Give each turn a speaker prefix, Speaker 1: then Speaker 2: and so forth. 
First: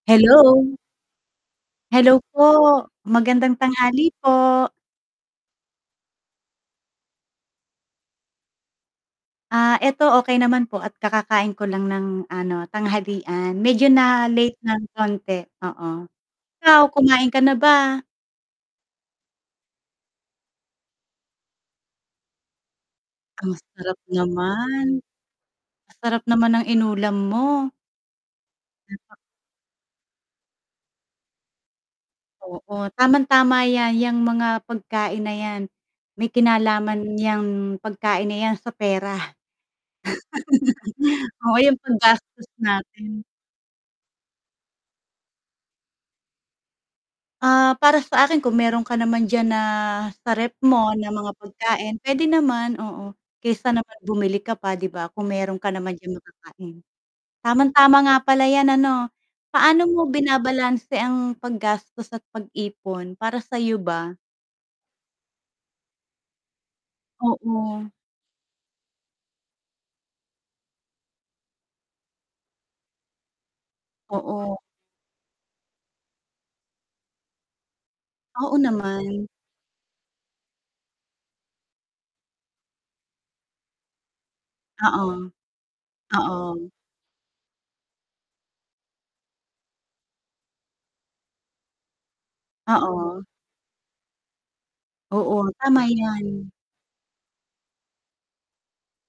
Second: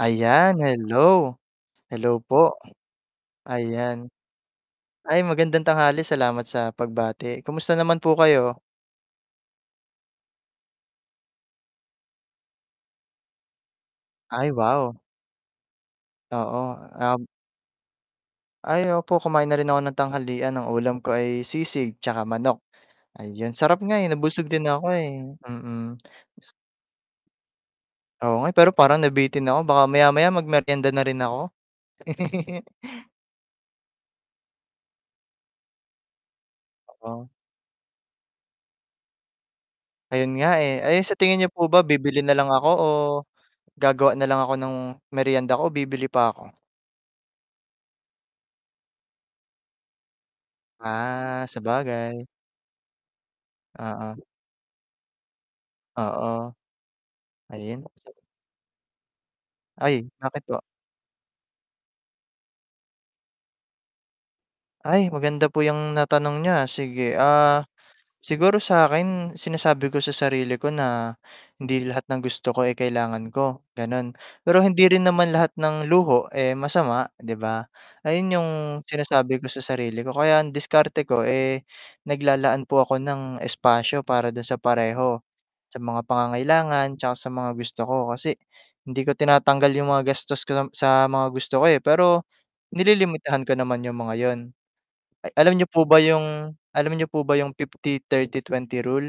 Speaker 1: Ayan,
Speaker 2: Hello.
Speaker 1: hello. Hello
Speaker 2: Hello po,
Speaker 1: po,
Speaker 2: magandang tanghali
Speaker 1: ayan.
Speaker 2: po.
Speaker 1: Ay, magandang tanghali, salamat sa pagbati. Kumusta naman po kayo?
Speaker 2: Ah, eto okey naman po at kakakain ko lang ng ano, tanghalian. Medyo
Speaker 1: Ay,
Speaker 2: na-late nang
Speaker 1: wow.
Speaker 2: konti. Oo,
Speaker 1: Oo,
Speaker 2: ikaw
Speaker 1: ab
Speaker 2: kumain ka na ba?
Speaker 1: Ay opo, kumain na rin ako ng tanghalian. Ang ulam ko ay sisig, tsaka manok.
Speaker 2: Ang
Speaker 1: Ayun, sarap nga
Speaker 2: sarap
Speaker 1: eh, nabusog din ako
Speaker 2: naman.
Speaker 1: eh,
Speaker 2: Ang
Speaker 1: mm.
Speaker 2: sarap naman
Speaker 1: S
Speaker 2: ng inulam mo.
Speaker 1: Oo nga eh, pero parang
Speaker 2: [unintelligible]
Speaker 1: nabitin ako. Baka maya-maya magmeryenda na rin ako.
Speaker 2: Oo. Tamang tama ‘yan, ‘yang mga pagkain na ‘yan, may kinalaman
Speaker 1: Oo.
Speaker 2: ‘yang pagkain na ‘yan sa pera.
Speaker 1: Ayun nga eh. Ayun, sa tingin nyo
Speaker 2: Oo,
Speaker 1: po
Speaker 2: yung
Speaker 1: ba bibili
Speaker 2: paggastos
Speaker 1: nalang ako o
Speaker 2: natin.
Speaker 1: gagawa nalang ako ng meryenda ko o bibili pa ‘ko?
Speaker 2: Ah, para sa akin kung meron ka naman diyan na sa ref mo na mga
Speaker 1: Ah,
Speaker 2: pagkain, pwede
Speaker 1: sabagay.
Speaker 2: naman, oo. Kaysa naman
Speaker 1: Oo.
Speaker 2: bumili ka pa ‘di ba, kung meron ka naman diyan
Speaker 1: Oo.
Speaker 2: makakain.
Speaker 1: Ayun.
Speaker 2: Tamang-tama nga
Speaker 1: [unintelligible]
Speaker 2: pala ‘yan ano. Paano
Speaker 1: Ay,
Speaker 2: mo
Speaker 1: bakit po?
Speaker 2: binabalanse ang paggastos at pag-ipon, para sa’yo ba?
Speaker 1: Ay, maganda po yung natanong niyo, ah, sige. Ah,
Speaker 2: Oo.
Speaker 1: siguro sa’kin sinasabi ko sa sarili ko na hindi lahat ng gusto ko, eh, kailangan ko ganun.
Speaker 2: Oo.
Speaker 1: Pero hindi rin naman lahat ng luho, eh, masama ‘di ba. Ayun yung
Speaker 2: Oo naman.
Speaker 1: sinasabi ko sa sarili ko. Kaya ang diskarte ko eh, naglalaan po ako ng espasyo para dun sa
Speaker 2: Oo,
Speaker 1: pareho, sa mga
Speaker 2: oo.
Speaker 1: pangangailangan tsaka sa mga gusto ko. Kasi hindi ko tinatanggal yung mga gastos ko na sa mga gusto ko, eh, pero
Speaker 2: Oo.
Speaker 1: nililimitahan ko naman yung mga yun. A
Speaker 2: Oo,
Speaker 1: alam nyo
Speaker 2: tama
Speaker 1: po ba
Speaker 2: ‘yan.
Speaker 1: yung alam nyo po ba yung 50, 30, 20 rule?